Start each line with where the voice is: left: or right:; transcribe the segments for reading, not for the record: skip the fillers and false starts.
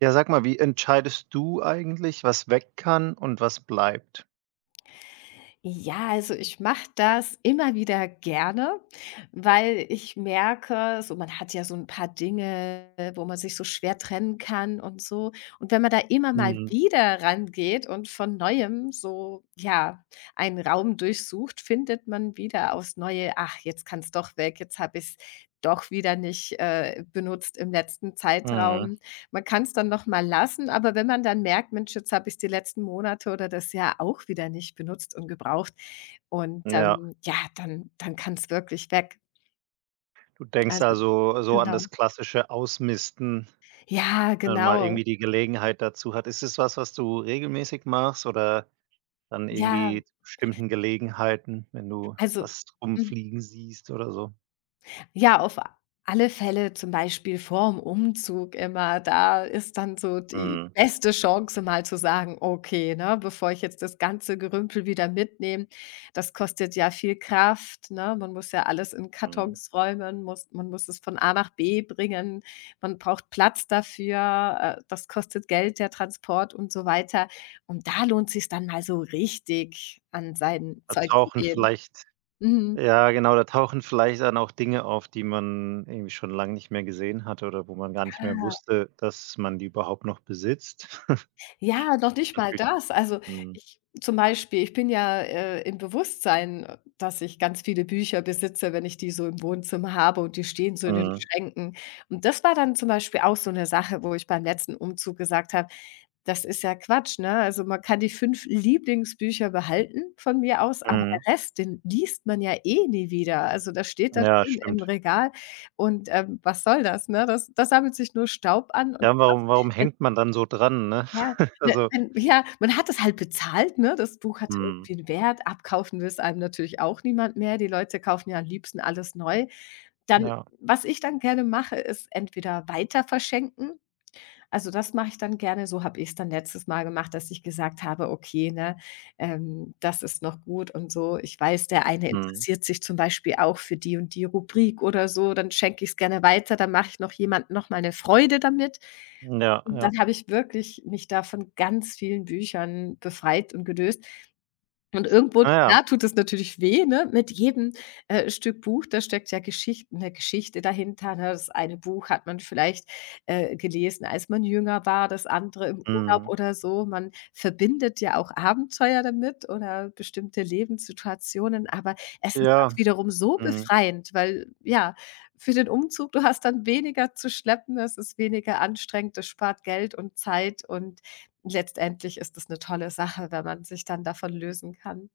right: Ja, sag mal, wie entscheidest du eigentlich, was weg kann und was bleibt?
left: Ja, also ich mache das immer wieder gerne, weil ich merke, so man hat ja so ein paar Dinge, wo man sich so schwer trennen kann und so. Und wenn man da immer mal
right: Mhm,
left: wieder rangeht und von Neuem so, ja, einen Raum durchsucht, findet man wieder aufs Neue: „Ach, jetzt kann es doch weg, jetzt habe ich es doch wieder nicht benutzt im letzten
right: mhm,
left: Zeitraum.“ Man kann es dann noch mal lassen, aber wenn man dann merkt: „Mensch, jetzt habe ich's die letzten Monate oder das Jahr auch wieder nicht benutzt und gebraucht“ und,
right: ja.
left: ja, dann kann es wirklich weg.
right: Du denkst
left: Also
right: also so an
left: genau.
right: das klassische Ausmisten,
left: Ja,
right: wenn man mal
left: genau.
right: irgendwie die Gelegenheit dazu hat. Ist es was, was du regelmäßig machst oder dann
left: Ja,
right: irgendwie zu bestimmten Gelegenheiten, wenn du
left: also
right: was
left: mhm.
right: rumfliegen siehst oder so?
left: Ja, auf alle Fälle, zum Beispiel vorm Umzug immer, da ist dann so die
right: Mhm,
left: beste Chance, mal zu sagen: „Okay, ne, bevor ich jetzt das ganze Gerümpel wieder mitnehme, das kostet ja viel Kraft, ne? Man muss ja alles in
right: mhm.
left: Kartons räumen, muss es von A nach B bringen, man braucht Platz dafür, das kostet Geld, der Transport und so weiter.“ Und da lohnt sich dann mal so richtig, an sein
right: Da
left: Zeug zu
right: tauchen
left: gehen.
right: vielleicht
left: Mhm.
right: Ja, genau, da tauchen vielleicht dann auch Dinge auf, die man irgendwie schon lange nicht mehr gesehen hatte oder wo man gar nicht mehr wusste, dass man die überhaupt noch besitzt.
left: Ja, noch
right: Das ist
left: nicht mal
right: natürlich.
left: das. Also,
right: Mhm,
left: ich zum Beispiel, ich bin ja, im Bewusstsein, dass ich ganz viele Bücher besitze, wenn ich die so im Wohnzimmer habe und die stehen so in den
right: mhm,
left: Schränken. Und das war dann zum Beispiel auch so eine Sache, wo ich beim letzten Umzug gesagt habe: „Das ist ja Quatsch“, ne? Also, man kann die 5 Lieblingsbücher behalten von mir aus, aber
right: mhm.
left: der Rest, den liest man ja eh nie wieder. Also, das steht da
right: Ja,
left: schön im
right: stimmt.
left: Regal und, was soll das, ne? Das sammelt sich nur Staub an und
right: Ja, warum hängt man dann so dran, ne?
left: ja, ne,
right: Also,
left: man ja, man hat es halt bezahlt, ne? Das Buch hatte
right: mhm,
left: irgendwie 'n Wert. Abkaufen will's einem natürlich auch niemand mehr. Die Leute kaufen ja am liebsten alles neu. Dann
right: ja,
left: was ich dann gerne mache, ist entweder weiterverschenken. Also, das mache ich dann gerne. So habe ich's dann letztes Mal gemacht, dass ich gesagt habe: „Okay, ne, das ist noch gut und so. Ich weiß, der eine
right: mhm,
left: interessiert sich zum Beispiel auch für die und die Rubrik oder so. Dann schenke ich's gerne weiter. Dann mache ich noch jemandem noch mal 'ne Freude damit.“
right: ja,
left: Und
right: ja.
left: dann habe ich wirklich mich da von ganz vielen Büchern befreit und gelöst, und irgendwo,
right: Na ja,
left: klar, tut es natürlich weh, ne? Mit jedem, Stück Buch, da steckt ja Geschichte, eine Geschichte dahinter, ne? Das eine Buch hat man vielleicht, gelesen, als man jünger war, das andere im Urlaub
right: mhm,
left: oder so. Man verbindet ja auch Abenteuer damit oder bestimmte Lebenssituationen, aber es ist
right: ja,
left: auch wiederum so
right: mhm.
left: befreiend, weil, ja, für den Umzug, du hast dann weniger zu schleppen, es ist weniger anstrengend, das spart Geld und Zeit und letztendlich ist das 'ne tolle Sache, wenn man sich dann davon lösen kann.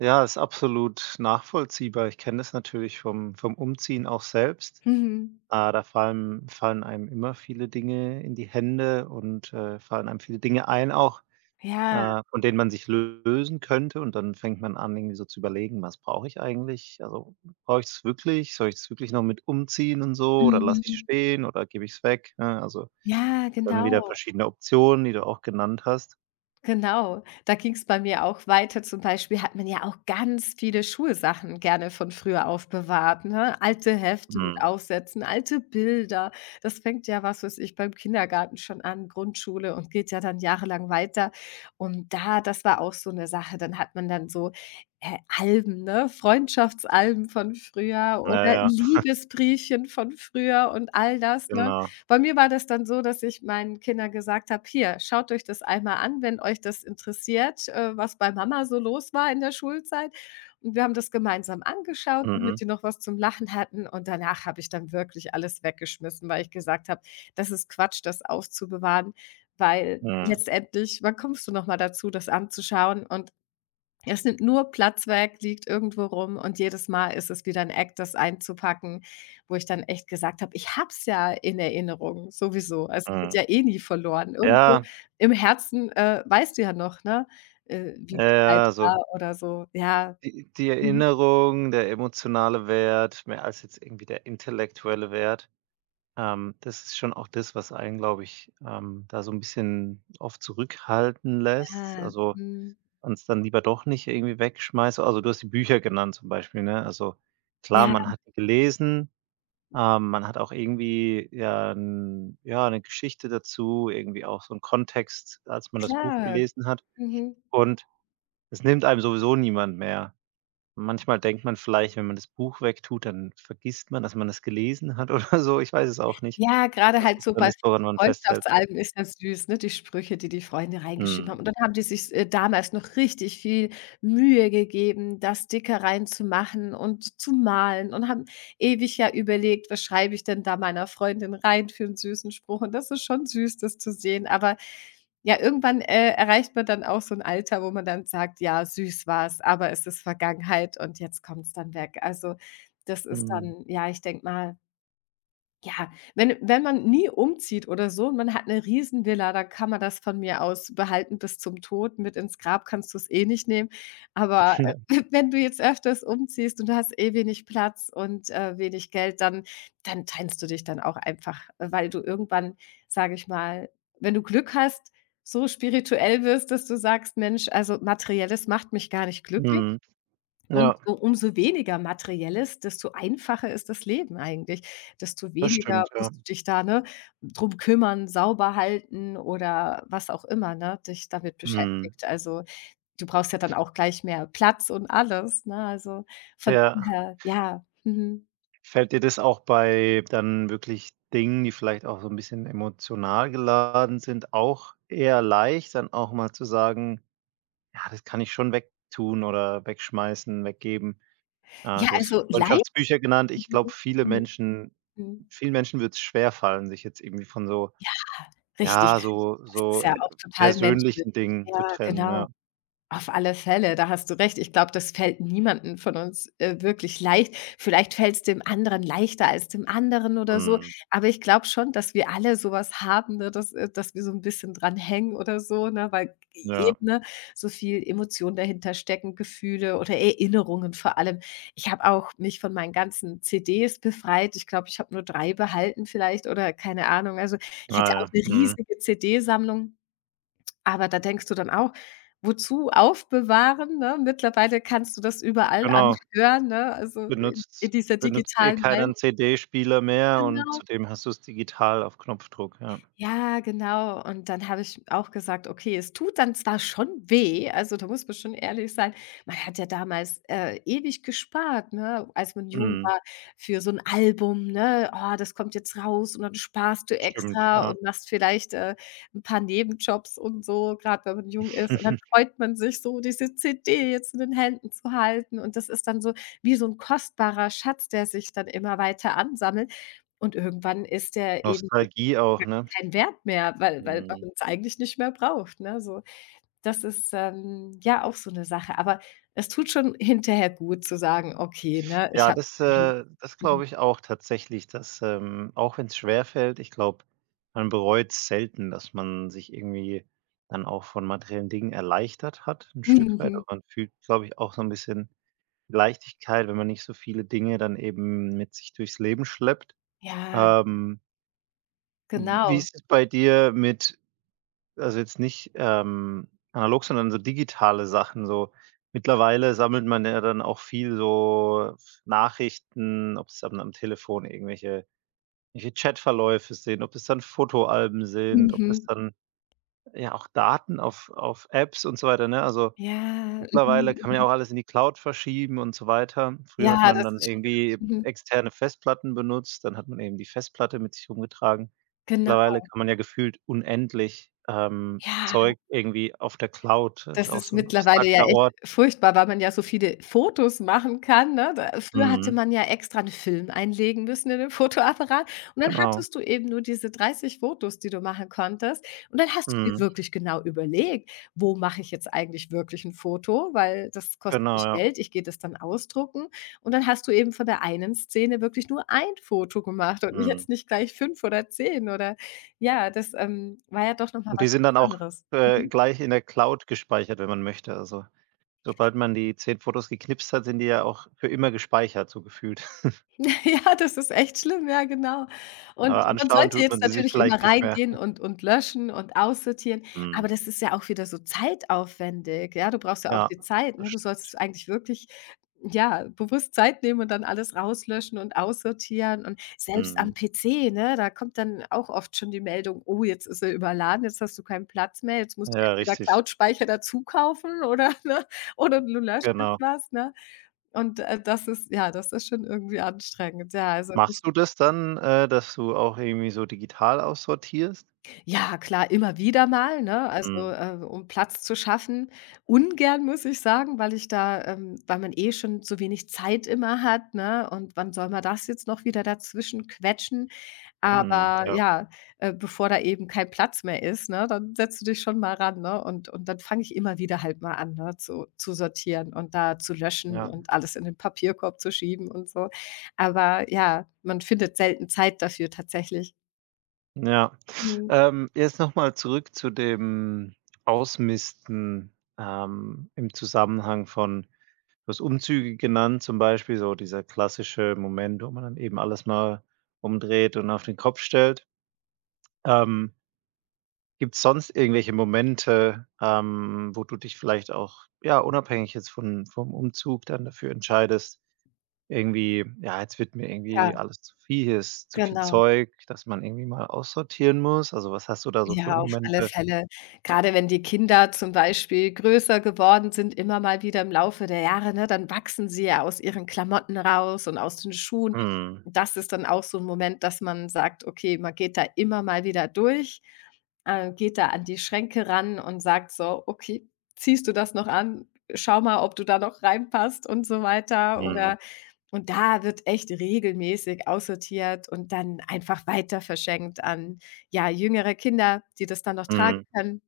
right: Ja, ist absolut nachvollziehbar. Ich kenne das natürlich vom Umziehen auch selbst.
left: Mhm.
right: Ah, da fallen einem immer viele Dinge in die Hände und, fallen einem viele Dinge ein auch,
left: Ja.
right: von denen man sich lösen könnte, und dann fängt man an, irgendwie so zu überlegen: „Was brauche ich eigentlich? Also, brauche ich es wirklich? Soll ich es wirklich noch mit umziehen und so, oder lasse ich es
left: Mhm.
right: stehen oder gebe ich es weg?“ Ne, also,
left: Ja,
right: dann wieder
left: genau.
right: verschiedene Optionen, die du auch genannt hast.
left: Genau, da ging es bei mir auch weiter. Zum Beispiel hat man ja auch ganz viele Schulsachen gerne von früher aufbewahrt, ne? Alte Hefte mit
right: Mhm.
left: Aufsätzen, alte Bilder. Das fängt ja, was weiß ich, beim Kindergarten schon an, Grundschule und geht ja dann jahrelang weiter. Und da das war auch so eine Sache, dann hat man dann so, Alben, ne? Freundschaftsalben von früher
right: Ja,
left: oder
right: ja,
left: Liebesbriefchen von früher und all das, ne?
right: genau.
left: Bei mir war das dann so, dass ich meinen Kindern gesagt habe: „Hier, schaut euch das einmal an, wenn euch das interessiert, was bei Mama so los war in der Schulzeit.“ Und wir haben das gemeinsam angeschaut, damit
right: Mhm.
left: die noch was zum Lachen hatten. Und danach habe ich dann wirklich alles weggeschmissen, weil ich gesagt habe: „Das ist Quatsch, das aufzubewahren“, weil
right: Mhm.
left: letztendlich wann kommst du noch mal dazu, das anzuschauen und es nimmt nur Platz weg, liegt irgendwo rum und jedes Mal ist es wieder ein Act, das einzupacken, wo ich dann echt gesagt habe: „Ich habe es ja in Erinnerung sowieso. Es geht
right: Mhm.
left: ja eh nie verloren.“ Irgendwo
right: Ja,
left: im Herzen, weißt du ja noch, ne, wie
right: ja,
left: die Zeit
right: ja, so
left: war oder so. Ja.
right: Die
left: Mhm.
right: Erinnerung, der emotionale Wert, mehr als jetzt irgendwie der intellektuelle Wert. Das ist schon auch das, was einen, glaube ich, da so ein bisschen oft zurückhalten lässt.
left: Ja.
right: Also,
left: Mhm.
right: man's dann lieber doch nicht irgendwie wegschmeißt. Also, du hast die Bücher genannt zum Beispiel, ne? Also, klar,
left: Ja,
right: man hat die gelesen, man hat auch irgendwie, ja, 'ne Geschichte dazu, irgendwie auch so einen Kontext, als man das Buch
left: klar.
right: gelesen hat.
left: Mhm.
right: Und es nimmt einem sowieso niemand mehr. Manchmal denkt man vielleicht, wenn man das Buch wegtut, dann vergisst man, dass man es gelesen hat, oder so. Ich weiß es auch nicht,
left: Ja, gerade
right: was
left: halt
right: das
left: so
right: dann
left: bei
right: ist, woran man festhält.
left: Freundschaftsalben ist das süß, ne, die Sprüche, die die Freunde reingeschrieben
right: Mhm.
left: haben. Und dann haben die sich, damals noch richtig viel Mühe gegeben, das da zu machen und zu malen und haben ewig ja überlegt: „Was schreibe ich denn da meiner Freundin rein für einen süßen Spruch?“ Und das ist schon süß, das zu sehen. Aber ja, irgendwann, erreicht man dann auch so ein Alter, wo man dann sagt: „Ja, süß war's, aber es ist Vergangenheit und jetzt kommt's dann weg.“ Also, das ist
right: Mhm.
left: dann ja, ich denke mal ja, wenn man nie umzieht oder so und man hat eine Riesenvilla, dann kann man das von mir aus behalten bis zum Tod. Mit ins Grab kannst du es eh nicht nehmen. Aber,
right: Ja.
left: wenn du jetzt öfters umziehst und du hast eh wenig Platz und, wenig Geld, dann trennst du dich dann auch einfach, weil du irgendwann, sage ich mal, wenn du Glück hast, so spirituell wirst, dass du sagst: „Mensch, also Materielles macht mich gar nicht glücklich,
right: Mhm.
left: und
right: Ja,
left: u umso weniger Materielles, desto einfacher ist das Leben eigentlich. Desto
right: das
left: weniger
right: stimmt, ja.
left: musst du dich da, ne, drum kümmern, sauber halten oder was auch immer, ne, dich damit
right: Mhm.
left: beschäftigt. Also, du brauchst ja dann auch gleich mehr Platz und alles, ne? Also, von
right: Ja.
left: daher, ja. Mhm.
right: Fällt dir das auch bei dann wirklich Dingen, die vielleicht auch so 'n bisschen emotional geladen sind, auch eher leicht, dann auch mal zu sagen: „Ja, das kann ich schon wegtun oder wegschmeißen, weggeben?“ Ah,
left: Ja,
right: du hast
left: also Leid
right: Freundschaftsbücher genannt. Ich
left: mhm,
right: glaube,
left: mhm, mhm.
right: Vielen Menschen wird's schwerfallen, sich jetzt irgendwie von so
left: Ah, richtig.
right: ja, so
left: Das ist
right: so,
left: ja auch total menschlich.
right: persönlichen Dingen zu
left: Ja,
right: trennen, ja.
left: genau. Auf alle Fälle, da hast du recht. Ich glaube, das fällt niemandem von uns wirklich leicht. Vielleicht fällt es dem anderen leichter als dem anderen oder so.
right: Mhm.
left: Aber ich glaube schon, dass wir alle sowas haben, ne, dass, dass wir so ein bisschen dran hängen oder so, ne, weil
right: Ja.
left: eben ne, so viel Emotion dahinter stecken, Gefühle oder Erinnerungen vor allem. Ich habe auch mich von meinen ganzen CDs befreit. Ich glaube, ich habe nur drei behalten vielleicht oder keine Ahnung. Also
right: Ja,
left: ich hatte auch
right: ja.
left: eine
right: Mhm.
left: riesige CD-Sammlung. Aber da denkst du dann auch: „Wozu aufbewahren“, ne? Mittlerweile kannst du das überall
right: Genau.
left: anhören, ne? Also, in
right: Benutzt
left: dieser
right: benutzt eh
left: digitalen
right: keiner 'n
left: Welt.
right: CD-Spieler mehr, und
left: Genau.
right: zudem hast du's digital auf Knopfdruck, ja.
left: Ja, genau. Und dann habe ich auch gesagt: „Okay, es tut dann zwar schon weh“, also, da muss man schon ehrlich sein. Man hat ja damals, ewig gespart, ne, als man jung
right: Mhm.
left: war für so ein Album, ne? „Oh, das kommt jetzt raus“ und dann sparst du
right: Stimmt,
left: extra
right: ja.
left: und machst vielleicht, 'n paar Nebenjobs und so, gerade wenn man jung ist. Und dann freut man sich so, diese CD jetzt in den Händen zu halten. Und das ist dann so wie so ein kostbarer Schatz, der sich dann immer weiter ansammelt. Und irgendwann ist der eben
right: Nostalgie auch,
left: ja,
right: ne?
left: keinen Wert mehr, weil weil
right: Mhm.
left: man es eigentlich nicht mehr braucht, ne, so. Das ist, ja auch so eine Sache, aber es tut schon hinterher gut zu sagen: „Okay, ne, ich
right: Ja,
left: habe
right: das,
left: mich gelöst.“
right: das
left: Mhm.
right: glaube ich auch tatsächlich, dass, auch wenn's schwerfällt, ich glaube, man bereut selten, dass man sich irgendwie dann auch von materiellen Dingen erleichtert hat ein Stück weit. Also,
left: Mhm.
right: man fühlt, glaube ich, auch so ein bisschen Leichtigkeit, wenn man nicht so viele Dinge dann eben mit sich durchs Leben schleppt.
left: Ja,
right: Ähm, Wie
left: genau.
right: ist es bei dir mit also jetzt nicht, analog, sondern so digitale Sachen, so mittlerweile sammelt man ja dann auch viel so Nachrichten, ob es am Telefon irgendwelche Chatverläufe sind, ob das dann Fotoalben sind, ob das
left: Mhm.
right: dann ja auch Daten auf Apps und so weiter, ne? Also,
left: Ja.
right: mittlerweile
left: Mhm,
right: kann man ja
left: mhm.
right: auch alles in die Cloud verschieben und so weiter. Früher hat
left: Ja,
right: man
left: das
right: dann
left: ist
right: irgendwie
left: schlimm. Mhm.
right: externe Festplatten benutzt, dann hat man eben die Festplatte mit sich rumgetragen.
left: Genau.
right: Mittlerweile kann man ja gefühlt unendlich,
left: Ja.
right: Zeug irgendwie auf der Cloud. Das ist
left: Das
right: auch
left: ist
right: so 'n
left: mittlerweile ja
right: abstrakter
left: echt
right: Ort.
left: furchtbar, weil man ja so viele Fotos machen kann, ne? Da früher hatte
right: Mhm,
left: man ja extra 'n Film einlegen müssen in den Fotoapparat und dann
right: genau.
left: hattest du eben nur diese 30 Fotos, die du machen konntest. Und dann hast du dir
right: Mhm,
left: wirklich genau überlegt: „Wo mache ich jetzt eigentlich wirklich 'n Foto?“ Weil das kostet
right: genau,
left: mich
right: ja.
left: Geld, ich gehe das dann ausdrucken. Und dann hast du eben von der einen Szene wirklich nur ein Foto gemacht und nicht
right: Mhm.
left: jetzt nicht gleich 5 oder 10 oder ja, das, war ja doch noch mal
right: Und die
left: was
right: sind
left: ganz
right: dann auch,
left: anderes. Mhm.
right: gleich in der Cloud gespeichert, wenn man möchte. Also, sobald man die 10 Fotos geknipst hat, sind die ja auch für immer gespeichert, so gefühlt.
left: Ja, das ist echt schlimm, ja, genau. Und
right: Aber
left: man
right: anschauen
left: sollte
right: tut man
left: jetzt
right: sie sich
left: natürlich
right: vielleicht
left: immer
right: nicht mehr.
left: reingehen und löschen und aussortieren,
right: Mhm.
left: aber das ist ja auch wieder so zeitaufwendig, ja? Du brauchst ja auch
right: Ja,
left: die Zeit,
right: das
left: ne? Du
right: stimmt.
left: sollst eigentlich wirklich, ja, bewusst Zeit nehmen und dann alles rauslöschen und aussortieren und selbst am
right: Mhm.
left: PC, ne, da kommt dann auch oft schon die Meldung: „Oh, jetzt ist er überladen, jetzt hast du keinen Platz mehr, jetzt musst du
right: Ja,
left: entweder
right: richtig.
left: Cloudspeicher dazu kaufen oder, ne oder du löscht jetzt
right: Genau.
left: was“, ne? Und, das ist ja, das ist schon irgendwie anstrengend. Ja, also
right: Machst
left: das
right: du das dann, dass du auch irgendwie so digital aussortierst?
left: ja, klar, immer wieder mal, ne? Also,
right: Mhm.
left: um Platz zu schaffen. Ungern, muss ich sagen, weil ich da weil man eh schon so wenig Zeit immer hat, ne? Und wann soll man das jetzt noch wieder dazwischen quetschen?
right: Mhm,
left: Aber
right: ja,
left: ja, bevor da eben kein Platz mehr ist, ne, dann setzt du dich schon mal ran, ne? Und dann fange ich immer wieder halt mal an, ne, zu sortieren und da zu löschen
right: ja,
left: und alles in den Papierkorb zu schieben und so. Aber ja, man findet selten Zeit dafür tatsächlich.
right: ja.
left: Mhm.
right: Jetzt noch zurück zu dem Ausmisten, im Zusammenhang von du hast Umzüge genannt zum Beispiel, so dieser klassische Moment, wo man dann eben alles mal umdreht und auf den Kopf stellt. Ähm, Gibt es sonst irgendwelche Momente, wo du dich vielleicht auch, ja, unabhängig jetzt von vom Umzug dann dafür entscheidest. Irgendwie ja, jetzt wird mir
left: Ja,
right: irgendwie alles zu viel, hier ist zu viel
left: genau.
right: Zeug, dass man irgendwie mal aussortieren muss. Also, was hast du da so für
left: Ja, auf alle
right: Momente?
left: Fälle. Gerade wenn die Kinder zum Beispiel größer geworden sind, immer mal wieder im Laufe der Jahre, ne, dann wachsen sie ja aus ihren Klamotten raus und aus den Schuhen.
right: Mhm,
left: Und das ist dann auch so ein Moment, dass man sagt: „Okay, man geht da immer mal wieder durch, geht da an die Schränke ran und sagt so: „Okay, ziehst du das noch an? Schau mal, ob du da noch reinpasst“ und so weiter.
right: mhm,
left: Oder und da wird echt regelmäßig aussortiert und dann einfach weiter verschenkt an ja, jüngere Kinder, die das dann noch tragen
right: mhm.
left: können.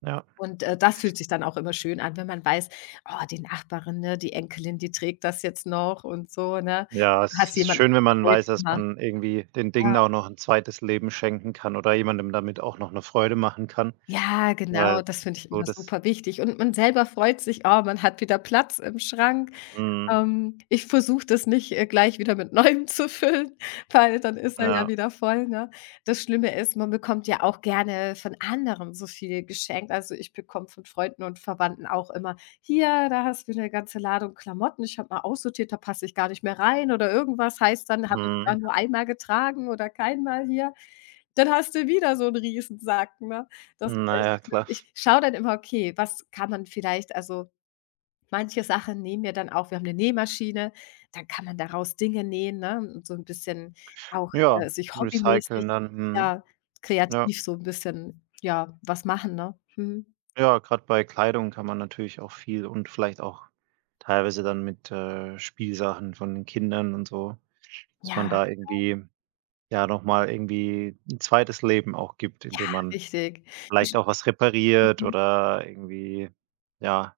right: Ja,
left: Und, das fühlt sich dann auch immer schön an, wenn man weiß: „Oh, die Nachbarin, ne, die Enkelin, die trägt das jetzt noch und so“, ne?
right: ja,
left: Du
right: es
left: hast
right: ist
left: jemandem
right: schön, wenn man weiß,
left: Freude
right: dass
left: gemacht.
right: man irgendwie den
left: Ja.
right: Dingen auch noch ein zweites Leben schenken kann oder jemandem damit auch noch eine Freude machen kann,
left: Ja,
right: weil
left: genau, das finde ich
right: so
left: immer
right: das
left: super wichtig. Und man selber freut sich: „Oh, man hat wieder Platz im Schrank.“
right: mhm,
left: Ich versuche das nicht, gleich wieder mit Neuem zu füllen, weil dann ist er ja
right: ja,
left: wieder voll, ne? Das Schlimme ist, man bekommt ja auch gerne von anderen so viel geschenkt. Also, ich bekomme von Freunden und Verwandten auch immer: „Hier, da hast du eine ganze Ladung Klamotten. Ich habe mal aussortiert, da passe ich gar nicht mehr rein“ oder irgendwas. Heißt dann, habe ich ja
right: mhm,
left: nur einmal getragen oder keinmal hier. Dann hast du wieder so 'n Riesensack, ne? Das ist
right: na
left: echt
right: ja,
left: schlimm.
right: klar.
left: Ich schaue dann immer: „Okay, was kann man vielleicht also, manche Sachen nähen wir dann auch, wir haben eine Nähmaschine, dann kann man daraus Dinge nähen, ne, und so ein bisschen auch,
right: Ja,
left: sich hobbymäßig,
right: recyceln dann, mhm,
left: ja,
right: ja.
left: kreativ so ein bisschen, ja, was machen, ne? Mhm.
right: Ja, gerade bei Kleidung kann man natürlich auch viel, und vielleicht auch teilweise dann mit, Spielsachen von den Kindern und so, dass man
left: Ja,
right: da irgendwie, ja, noch mal irgendwie ein zweites Leben auch gibt, indem man
left: richtig.
right: vielleicht auch was repariert oder irgendwie, ja,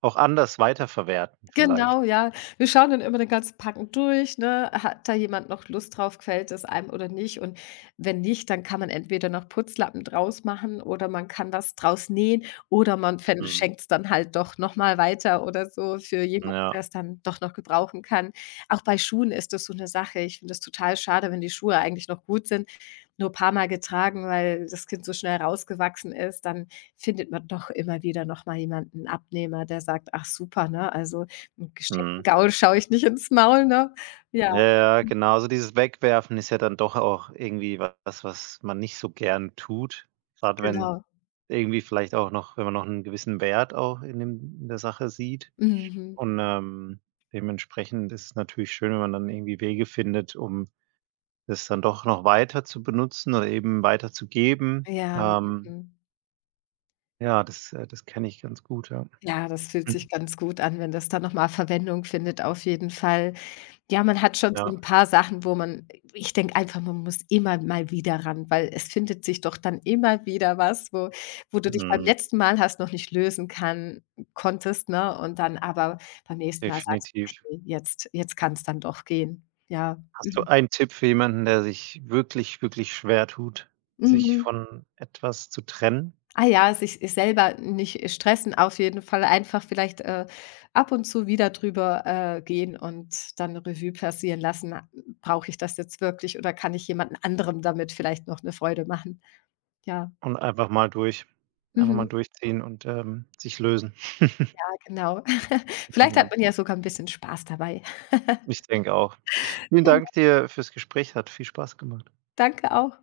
right: auch anders weiterverwerten vielleicht.
left: Genau, ja. Wir schauen dann immer den ganzen Packen durch, ne? Hat da jemand noch Lust drauf? Gefällt es einem oder nicht? Und wenn nicht, dann kann man entweder noch Putzlappen draus machen oder man kann was draus nähen oder man
right: Mhm.
left: schenkt es dann halt doch noch mal weiter oder so für jemanden,
right: Ja,
left: der es dann doch noch gebrauchen kann. Auch bei Schuhen ist das so eine Sache. Ich finde es total schade, wenn die Schuhe eigentlich noch gut sind, nur ein paar Mal getragen, weil das Kind so schnell rausgewachsen ist, dann findet man doch immer wieder noch mal jemanden Abnehmer, der sagt: „Ach super“, ne? Also, 'n gesteckten
right: mhm.
left: Gaul schaue ich nicht ins Maul, ne?
right: Ja,
left: Ja,
right: ja, genau. Also, dieses Wegwerfen ist ja dann doch auch irgendwie was, was man nicht so gern tut, gerade wenn
left: genau.
right: irgendwie vielleicht auch noch wenn man noch einen gewissen Wert auch in der Sache sieht.
left: Mhm.
right: Und, dementsprechend ist es natürlich schön, wenn man dann irgendwie Wege findet, um das dann doch noch weiter zu benutzen oder eben weiterzugeben.
left: Ja,
right: Ähm,
left: mhm.
right: ja, das das kenne ich ganz gut, ja.
left: Ja, das fühlt sich
right: Mhm.
left: ganz gut an, wenn das dann noch mal Verwendung findet, auf jeden Fall. Ja, man hat schon so
right: Ja,
left: 'n paar Sachen, wo man, ich denke einfach, man muss immer mal wieder ran, weil es findet sich doch dann immer wieder was, wo wo du dich beim
right: mhm,
left: letzten Mal hast noch nicht lösen kann konntest, ne? Und dann aber beim nächsten Mal sagst:
right: definitiv.
left: „Okay, jetzt kann's dann doch gehen.“ Ja.
right: Hast du
left: Mhm.
right: einen Tipp für jemanden, der sich wirklich, wirklich schwer tut, sich
left: Mhm.
right: von etwas zu trennen
left: Ah ja, sich selber nicht stressen, auf jeden Fall einfach vielleicht, ab und zu wieder drüber, gehen und dann Revue passieren lassen. Brauche ich das jetzt wirklich oder kann ich jemanden anderem damit vielleicht noch eine Freude machen? Ja.
right: und einfach mal
left: Mhm.
right: durchziehen und, sich lösen?
left: Ja, genau. Vielleicht
right: Mhm.
left: hat man ja sogar ein bisschen Spaß dabei.
right: Ich denke auch. Vielen Dank
left: Genau.
right: dir fürs Gespräch, hat viel Spaß gemacht.
left: Danke auch.